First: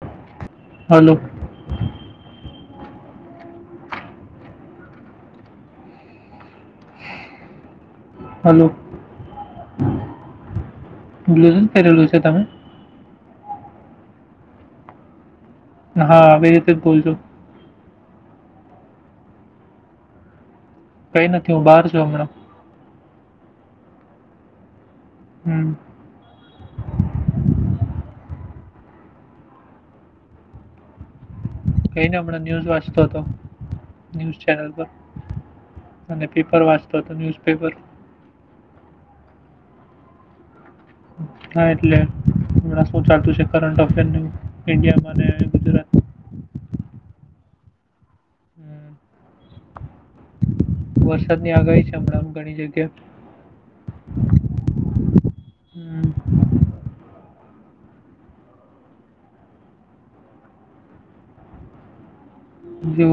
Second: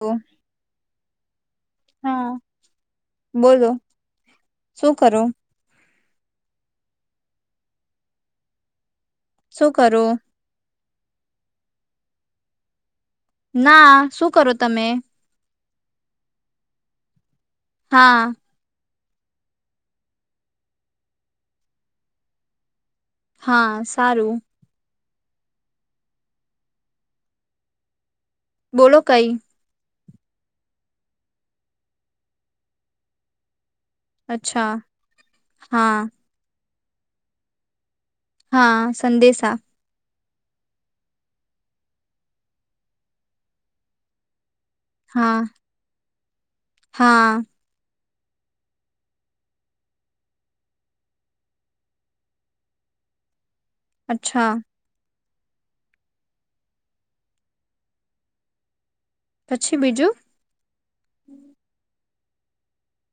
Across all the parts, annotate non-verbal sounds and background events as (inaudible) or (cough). તો. હલો. બોલો, શું કરો? હલો. શું કરો? ગ્લુઝન પહેરેલું છે તમે? ના શું કરો તમે? હા, આવે એટલે જ બોલજો. હા. કઈ નથી હું બહાર છું હમણાં. હા, સારું. હમ. બોલો કઈ કઈ દીયો હમણાં ન્યૂઝ વાંચતો હતો. ન્યઝ ચેનલ અચ્છા પર હા અને પેપર વા (unintelligible) ન્યૂઝપેપર હા, સંદેશા. હા એટલે, હમણા શું ચાલતું છે કરંટ અફેરની ઇન્ડિયામાં હા અને ગુજરાત હા. વરસાદની આગાહી છે હમણાં ઘણી જગ્યા અચ્છા. (unintelligible) પછી બીજું? જો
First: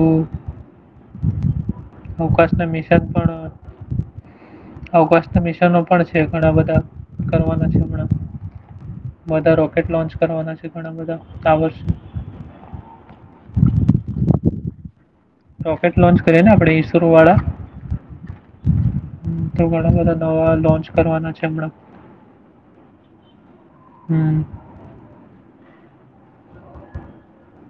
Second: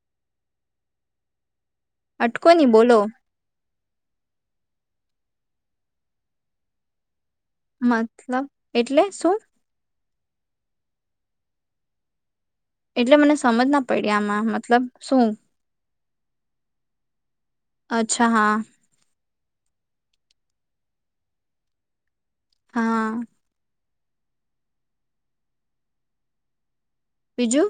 અટકો અવકાશના ની બોલો મિશાદ પણ અવકાશના મિશનો પણ છે ઘણા બધા કરવાના છે મતલબ એટલે હમણાં શું બધા રોકેટ લોન્ચ કરવાના છે ઘણા બધા તા વર્ષ એટલે મને સમજ ના પડી આમાં. મતલબ શું? રોકેટ લોન્ચ કરેને આપડે ઈસરોવાળા? અચ્છા હા. હન. તો ઘણા બધા નવા લોન્ચ કરવાના છે હમણાં. હા. હમ્મ. બીજું?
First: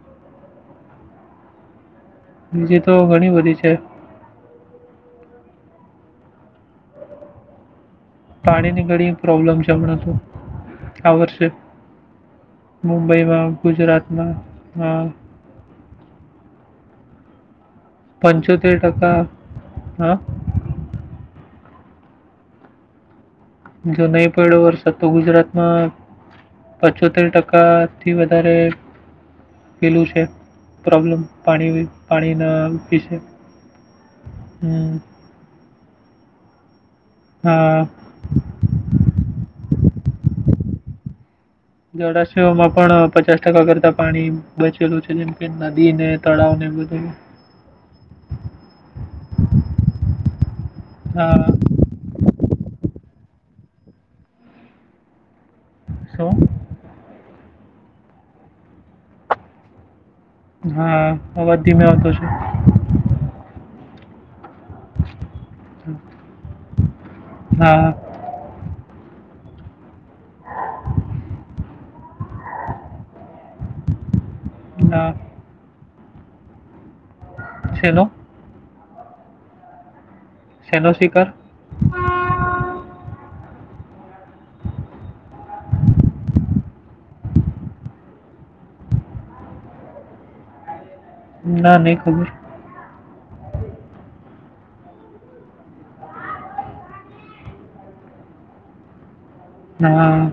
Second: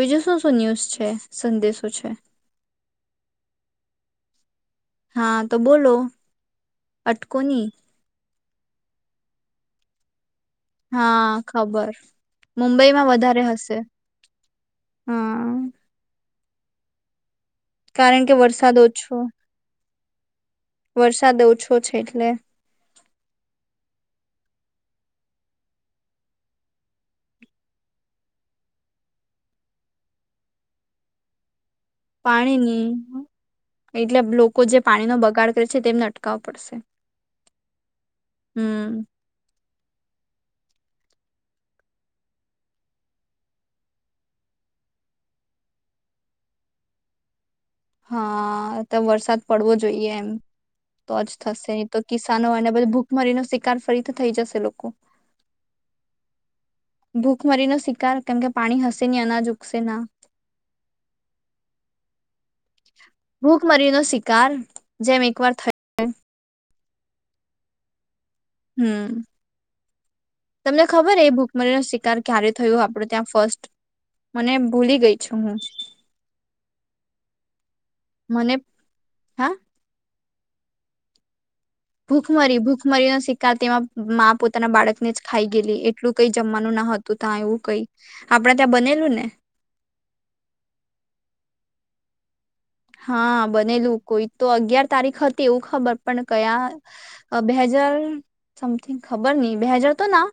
બીજું શું શું ન્યુઝ છે, સંદેશો છે? બીજી તો ઘણી બધી છે. હા, તો બોલો. અટકો ની. પાણીની ઘણી પ્રોબ્લેમ છે હમણાં તો. આ હા, વર્ષે ખબર. મુંબઈમાં વધારે હશે. હા. કારણ કે વરસાદ પંચોતેર ઓછો ટકા હા. વરસાદ ઓછો છે એટલે જો નહીં પયડો વરસાદ તો ગુજરાતમાં પચોતેર ટકાથી વધારે પેલું છે. પ્રોબ્લમ પાણી પાણીના પાણીની વિશે એટલે બ લોકો જે હમ પાણીનો બગાડ કરે છે તેમને અટકાવ પડશે. હા. હમ જળાશયોમાં પણ પચાસ ટકા કરતા પાણી બચેલું છે જેમ કે નદીને તળાવને બધું હા, તો વરસાદ પડવો જોઈએ એમ. તો જ થશે હા ન તો કિસાનો અને બધું ભૂ મરીનો શિકાર ફરીથી થઈ જશે લોકો. (inaudible) ભૂખ મરીનો શિકાર કેમકે પાણી હશે ની અનાજ ઉગશે ના. હા, અવાજ ધીમે આવતો છે. ભૂખમરી નો શિકાર જેમ એક વાર થઈ હા. હમ્હહમ. તમને ખબર એ ભૂખમરીનો શિકાર ક્યારે થયો આપડું ત્યાં ફર્સ્ટ? મને ભૂલી ના ગઈ છું હું. છેલ્લો મને, હા? શેનો શિકાર? ભૂખમરી ભૂખમરીનો શિકાર તેમા માં પોતાના બાળકને જ ખાઈ ગેલી. એટલું તોય જમવાનું ના હતું તા એવું કઈ. આપણે તાં બનેલું ને? ના, નઈ ખબર. હા બનેલું કોઈ તો અગિયાર તારીખ હતી એવું ખબર પણ કયા અ બે હજાર સમથિંગ ખબર ની બે હજાર તો ના હા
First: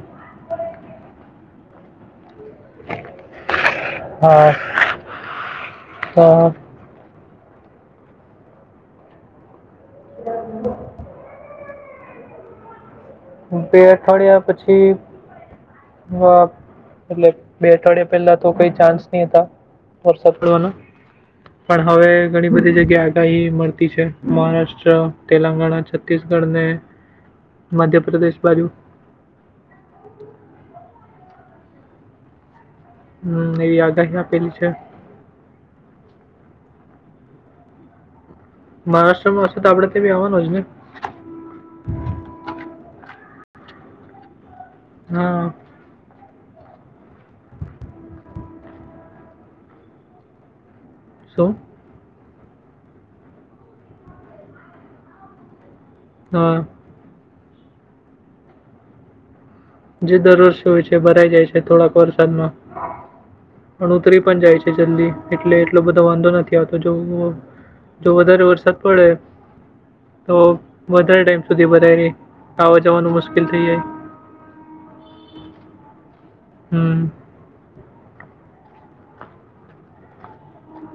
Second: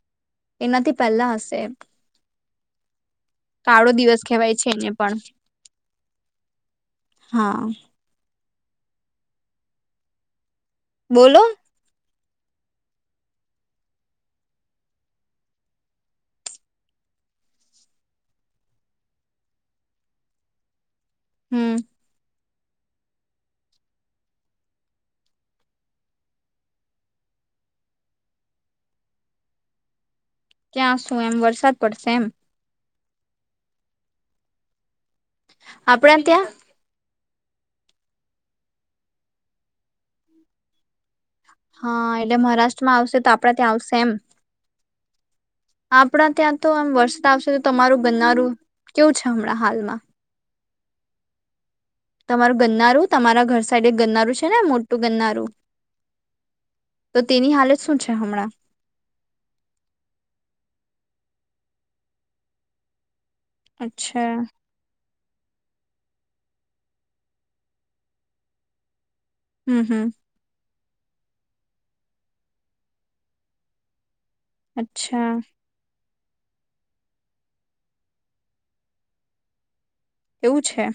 એનાથી પેલા હશે કાળો દિવસ હા કહેવાય છે એને પણ તો હા બોલો બે અઠવાડિયા પછી અ એટલે બે અઠવાડિયા પેલા તો કઈ ચાન્સ ની હતા વરસાદ પડવાનો હમ પણ હવે ઘણી બધી જગ્યા આગાહી મળતી છે મહારાષ્ટ્ર તેલંગાણા છત્તીસગઢ ને મધ્યપ્રદેશ બાજુ ક્યાં શું એમ વરસાદ પડશે એમ હમ એવી આગાહી આપેલી છે. આપણે ત્યાં મહારાષ્ટ્રમાં હશે તો આપડે તે ભી આવવાનો જ ને હા એટલે મહારાષ્ટ્રમાં આવશે તો આપડા ત્યાં આવશે એમ હા આપણા ત્યાં તો આમ વરસાદ આવશે તો તમારું ગનનારું કેવું છે હમણાં હાલમાં સું તમારું ગન્નારું તમારા ઘર સાઇડ ગન્નારું છે ને મોટું ગન્નારું હા તો તેની હાલત સુ છે હમણાં જે દરરોજ હોય છે ભરાઈ જાય છે થોડાક વરસાદમાં. પણ ઉતરી અચ્છા પણ જાય છે જલ્દી એટલે એટલો બધો વાંધો નથી આવતો જો જો વધારે વરસાદ પડે હમ્મ હમ્મ. તો વધારે ટાઈમ સુધી ભરાય રેય, આવવા જવાનું મુશ્કેલ થઈ જાય. અચ્છા. હમ્મ. એવું છે.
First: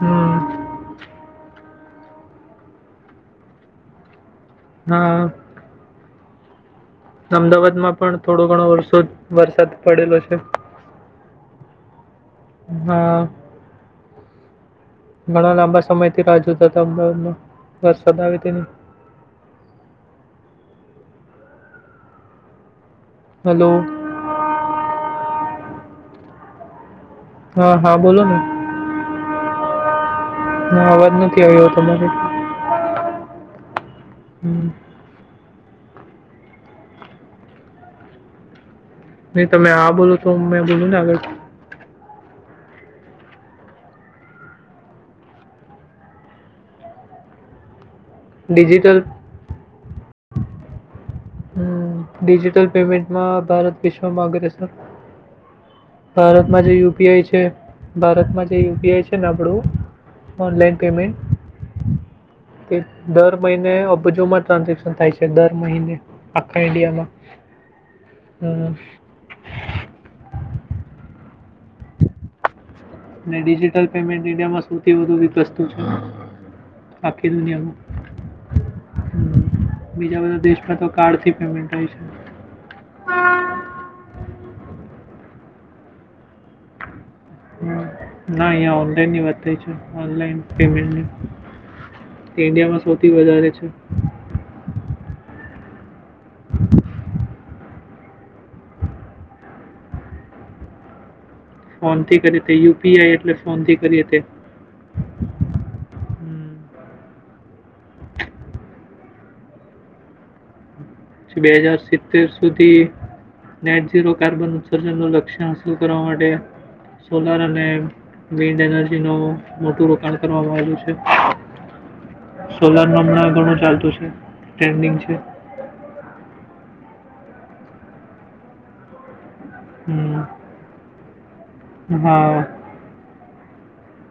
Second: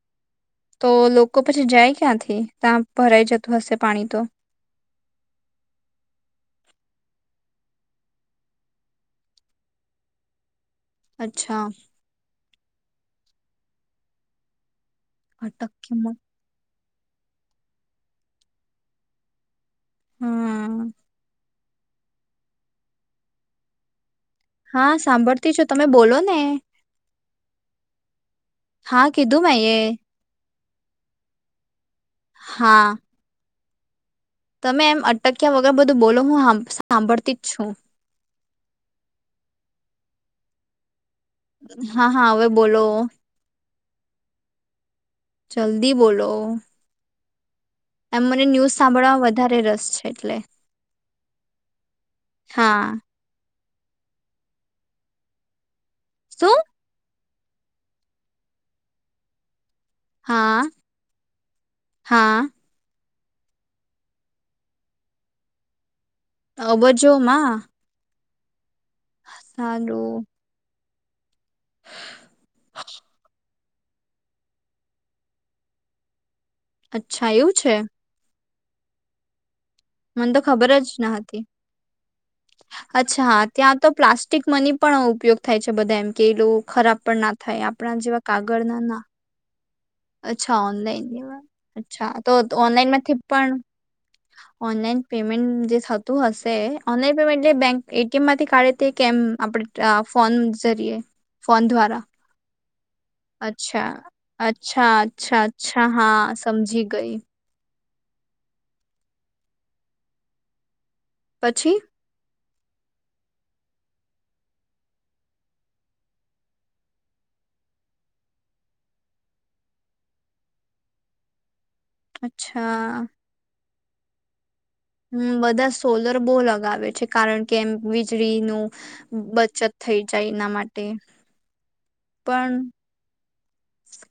હમ. તો લોકો પછી જાય ક્યાંથી ત્યાં ભરાઈ જતું હશે પાણી તો? હા. અમદાવાદ માં પણ થોડો ઘણો વરસોદ વરસાદ પડેલો છે. અચ્છા. હા. ઘણા લાંબા સમય અટકમાં થી રા જોતા અમદાવાદમાં વરસાદ આવે ની. હમ. હલો. હા સાંભળતી છુ તમે બોલો ને. હા હા બોલો ને. હા કીધું મે એ. હ અવાજ નથી આવ્યો તમને? હા. હમ. તમે એમ અટક ક્યાં વગર બધું બોલો હું સાંભળતી જ છું. નહી તમે આ બોલ તો મેં બોલું ને આગળ. હા હા હવે બોલો, જલ્દી બોલો. એમ મને ન્યૂઝ ડિજિટલ સાંભળવામાં વધારે રસ છે એટલે. હમ ડિજિટલ હા પેમેન્ટમાં ભારત વિશ્વમાંગ્રેસ શું ભારતમાં જે યુ પી આઈ છે જે ભારતમાં જે યુ પી આઈ છે ને આપડું હા ઓનલાઈન પેમેન્ટ. હા દર મહિને અબજુમાં ટ્રાન્ઝેક્શન થાય છે દર મહિને. અબજોમાં. હા. હાલો. ને ડીજીટલ િયા સૌથી વધ વસ્તુ છે (unintelligible) અચ્છા આખી એવું છે. દુનિયામાં હમ. બીજા મને તો બધા ખબર દેશમાં જ ન કાર્ડથી હતી પેમેન્ટ થાય છે અચ્છાા ત્યાં તો પ્લાસ્ટિક મની પણ ઉપયોગ થાય છે બધા એમ કે એ લોકો ખરાબ પણ ના થાય આપણા જેવા ના અહં કાગળના ના ઓનલાઈન ની વાત છે. ઓનલાઈન અચ્છા પેમેન્ટની. ઓનલાઈન અ્છા તો તે ઇન્ડિયામાં ઓનલાઈન સૌથી માંથી વધારે પણ છે. ઓનલાન પેમેન્ટ જે થતું હશે ઓનલાન પેમેન્ટંક એટીએમ માંથી કાઢે તે કેમ આપણે ફોન જરીયએ ફોન થી કરી થયું. અચ્છા અચ્છા અચ્છા અચ્છા હા હમ. સમજીી ગઈ (inaudible) બે પછી હજાર સિતત્રીર (unintelligible) સુધી નેટ ઝીરો કાર્બન ઉત્સર્જનનું લક્ષ્ય હાંસલ કરવા માટે સોલાર અને વિન્ડ એનર્જીનું મોટું રોકાણ કરવામાં આવેલ્યું છે. સોલાર અચ્છા નોમ ના ઘણું ચાલતું તો છે. ટ્રેન્ડિંગ છે. હમ બધા સોલર બો લગાવે છે કારણ કે એમ વીજળીનું બ બચત થઈ હમ. જાય એના માટે હા, પણ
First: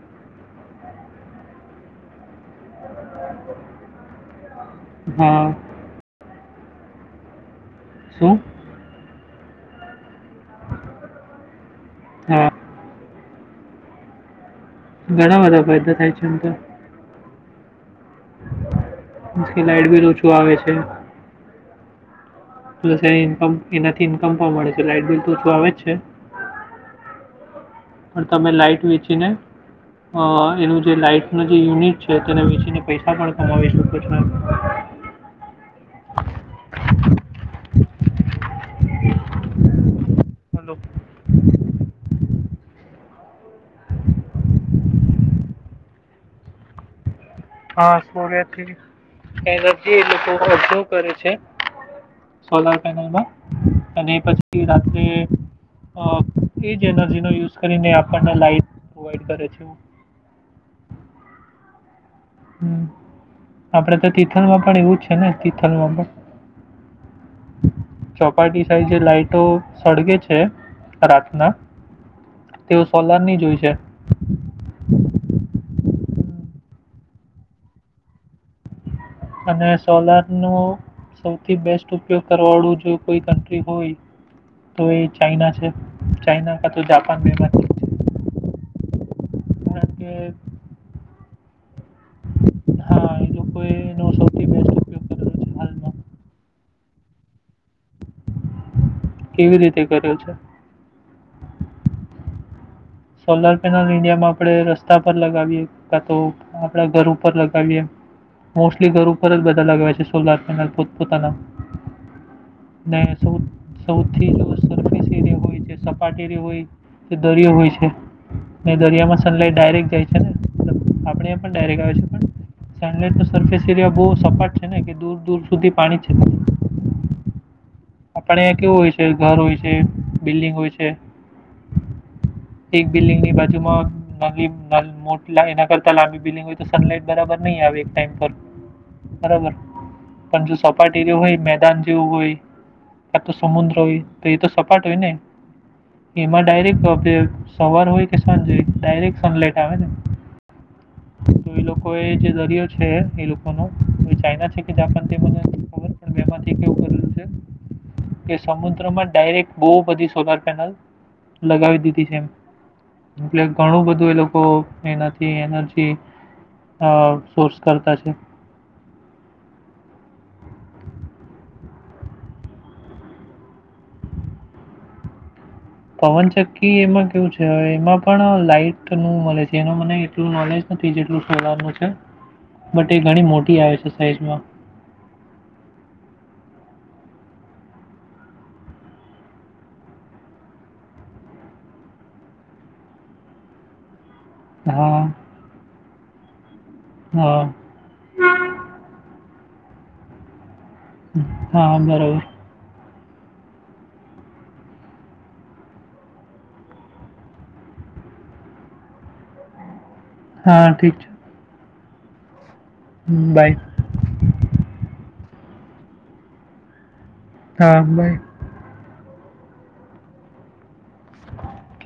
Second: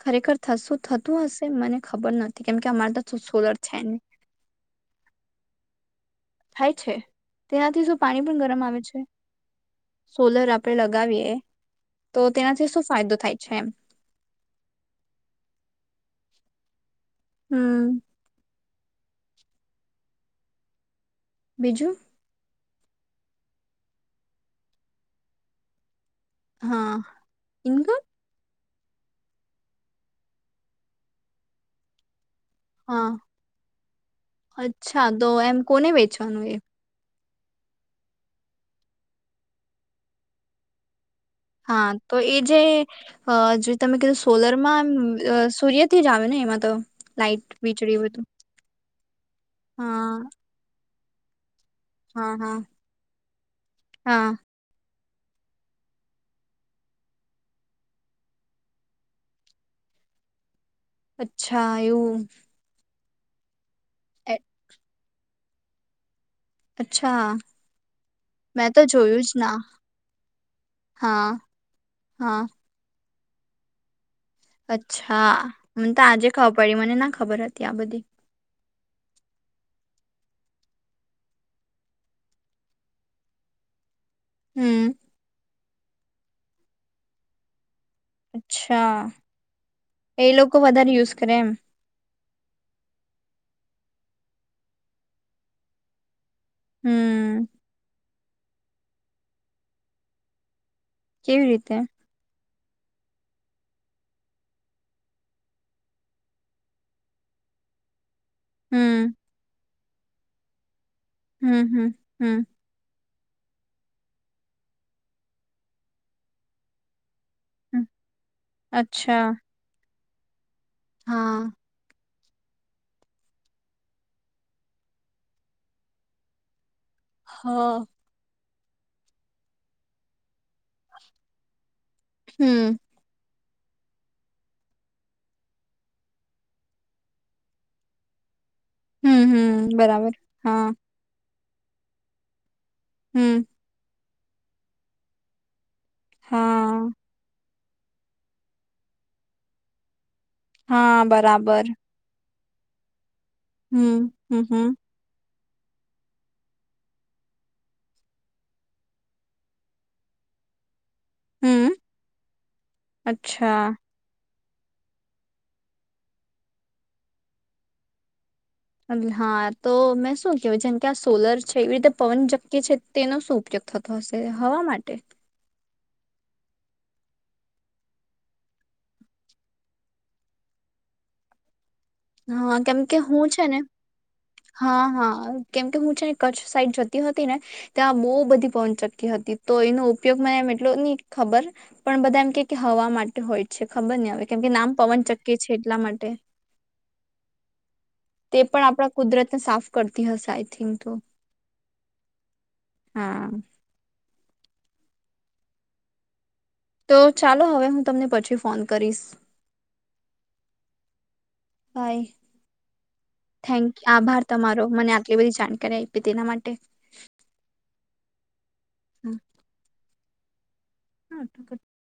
ખરેખરું થતું હશે મને ખબર નથી કેમ કે અમારે તો શું સોલર છે ની. હા. થાય છે? તેનાથી શું પાણી પણ ગરમ આવે છે? સોલર આપડે લગાવીએ તો હા. તેનાથી શું ફાયદો થાય? છેમ. ઘણા બધા ફાયદા થાય છે એમ તો હમ. થી લાઈટ બીલ ઓછું આવે છે. બીજું? પલસ એનાથી ઇન્કમ પણ મળે છે લાઈટ બિલ તો ઓછું આવે જ છે. હા. ઇન્કમ પણ તમે લાઈટ વેચીને એનું જે લાઈટ ન જે યુનિટ છે તેને વેસીને પૈસા હા પણ કમાવી શકો છો. અચ્છા તો એમ કોને વેચવાનું એ હલો. હા તો એ જે જે તમે કીધું સોલરમાં સૂર્યથી જ આવે ને એમાં તો? લાઈટ હા વીજળી બધું સૂરજથી હા (unintelligible) કરે છે. હા હા સોલાર પેનલમાં અને હા પછી એ જ, એ જ એનર્જીનો યુઝ કરીને આપણને લાઈટ પ્રોવાઈડ કરે છે અચ્છા એવું હમ આપડે તો એ- તિથલમાં પણ એવું જ અને તીથલ અંદર અચ્છા ચોપાટી મેં તો સાઈડ જે જોયું જ લાાઈટો ના સળગે છે હા રાતના હા તેઓ સોલાર ની જોઈ છે અચ્છા (unintelligible) મને ના ખબર હતી આ બધી અને સોલાર નો સૌથી બેસ્ટ ઉપયોગ કરવાળું જો કોઈ કન્ટ્રી હોય તો હમ એ ચાઈના છે ચાઈના કા તો જાપાન મે અચ્છા એ કે લોકો વધારે યુઝ કરે એમ? કોઈ ન સથી હમ કેવી રીતે કર્યો છે કેવી રીતે? સોલાર પેનલ ઇન્ડિયામાં આપણે રસ્તા પર લગાવીએ કા તો આપણા ઘર ઉપર લગાવીએ મોસ્ટલી ઘર ઉપર જ બધા લગાવાય સોલાર પેનલ તો હમ્મ, હમ્મ, હમ્મ સ સૌથી સર્ફિસ એરિયા હોય સપાટ એરિયા હોય કે દરીયો હોય હમ છે દરિયામાં અચ્છા સનલાઇટ ડાયરેક જાય છે ને આપડે હા પણ ડાયરેક્ટ આવે છે પણ સનલાઈટ નો સરર્ફેસ એરિયા બહુ સપાટ છે ને કે દૂર દૂર સુધી પાણી છે હા આપણે અહીંયા કેવું હોય છે, ઘર હોય છે, બિલ્ડિંગ હોય છે હમ એક બિલ્ડિંગની જેમાં (unintelligible) મોટી એના કરતા લાંબી બિલ્ડીંગ હોય તો સનલાઈટ બરાબર નહી આવે, એક ટાઈમ પર હમ બરાબર, હમ બરાબર પણ જો હા સપાટી જો હોય મે દં જું હોઈ કા તો હમ સમુદ્રય હોય તો એ તો સપાટ હોય ને એમાં ડાયરેક્ટ હા (unintelligible) સવાર હોય કે, સાંજ હોય ડાયરેક્ટ સનલાઈટ આવે ને. હા તો એ બરાબર. લોકોએ જે દરિયો છે. એ લોકોનો હમ એ હમ ચાઈના છે હમ કે જાપાન તે મને પણમાંથી કેવું કરલ છે કે, સમુદ્રમાં ડાયરેક્ટ બહ બધી સોલાર પેનલ હમ લગાવી દીધી છે એમ. એટલે અચ્છા ઘણું બધું એ લોકો એનાથી એનર્જી અ સોર્સ કરતા છે. હા તો મેં શું કેય છુ, જેમ કે આ સોલર છે, એવી રીતે પવન ચકી છે. તેનો શું ઉપયોગ થતો હશે? હવા માટે? પવનચક્કી એમાં કેવું છે, એમાં પણ લાાઈટ નું મળે છે. એનું મને એટલું નોલેજ નથી જેટલું સોલાર નું હા કેમ કે હું છે ને. હા હા કેમકે હું છે ને કચ્છ સાઈડ જત હતી ને ત્યાં બહુ બધી પવન ચકી હતી. તો એનો ઉપયોગ મને એમ એટલો નહી ખબર. પણ બધા એમ કે હવા માટે હોય છે. ખબર નહિ હવે કેમ કે નામ પવન હા ચકી છે. એટલા માટે એ હા તે પણ આપડા કુદરતને સાફ કરતી હશે આઈ થિંક. તો હા બરોબર. (inaudible) તો ચાલો હવે હું તમને પછી ફોન કરીશ. હા ઠીક છે. (inaudible) બાય થેન્ક યુ આભાર તમારો મને આટલી બધી જાણ કર આપી તેના માટે હા બાઈ. (inaudible) (inaudible)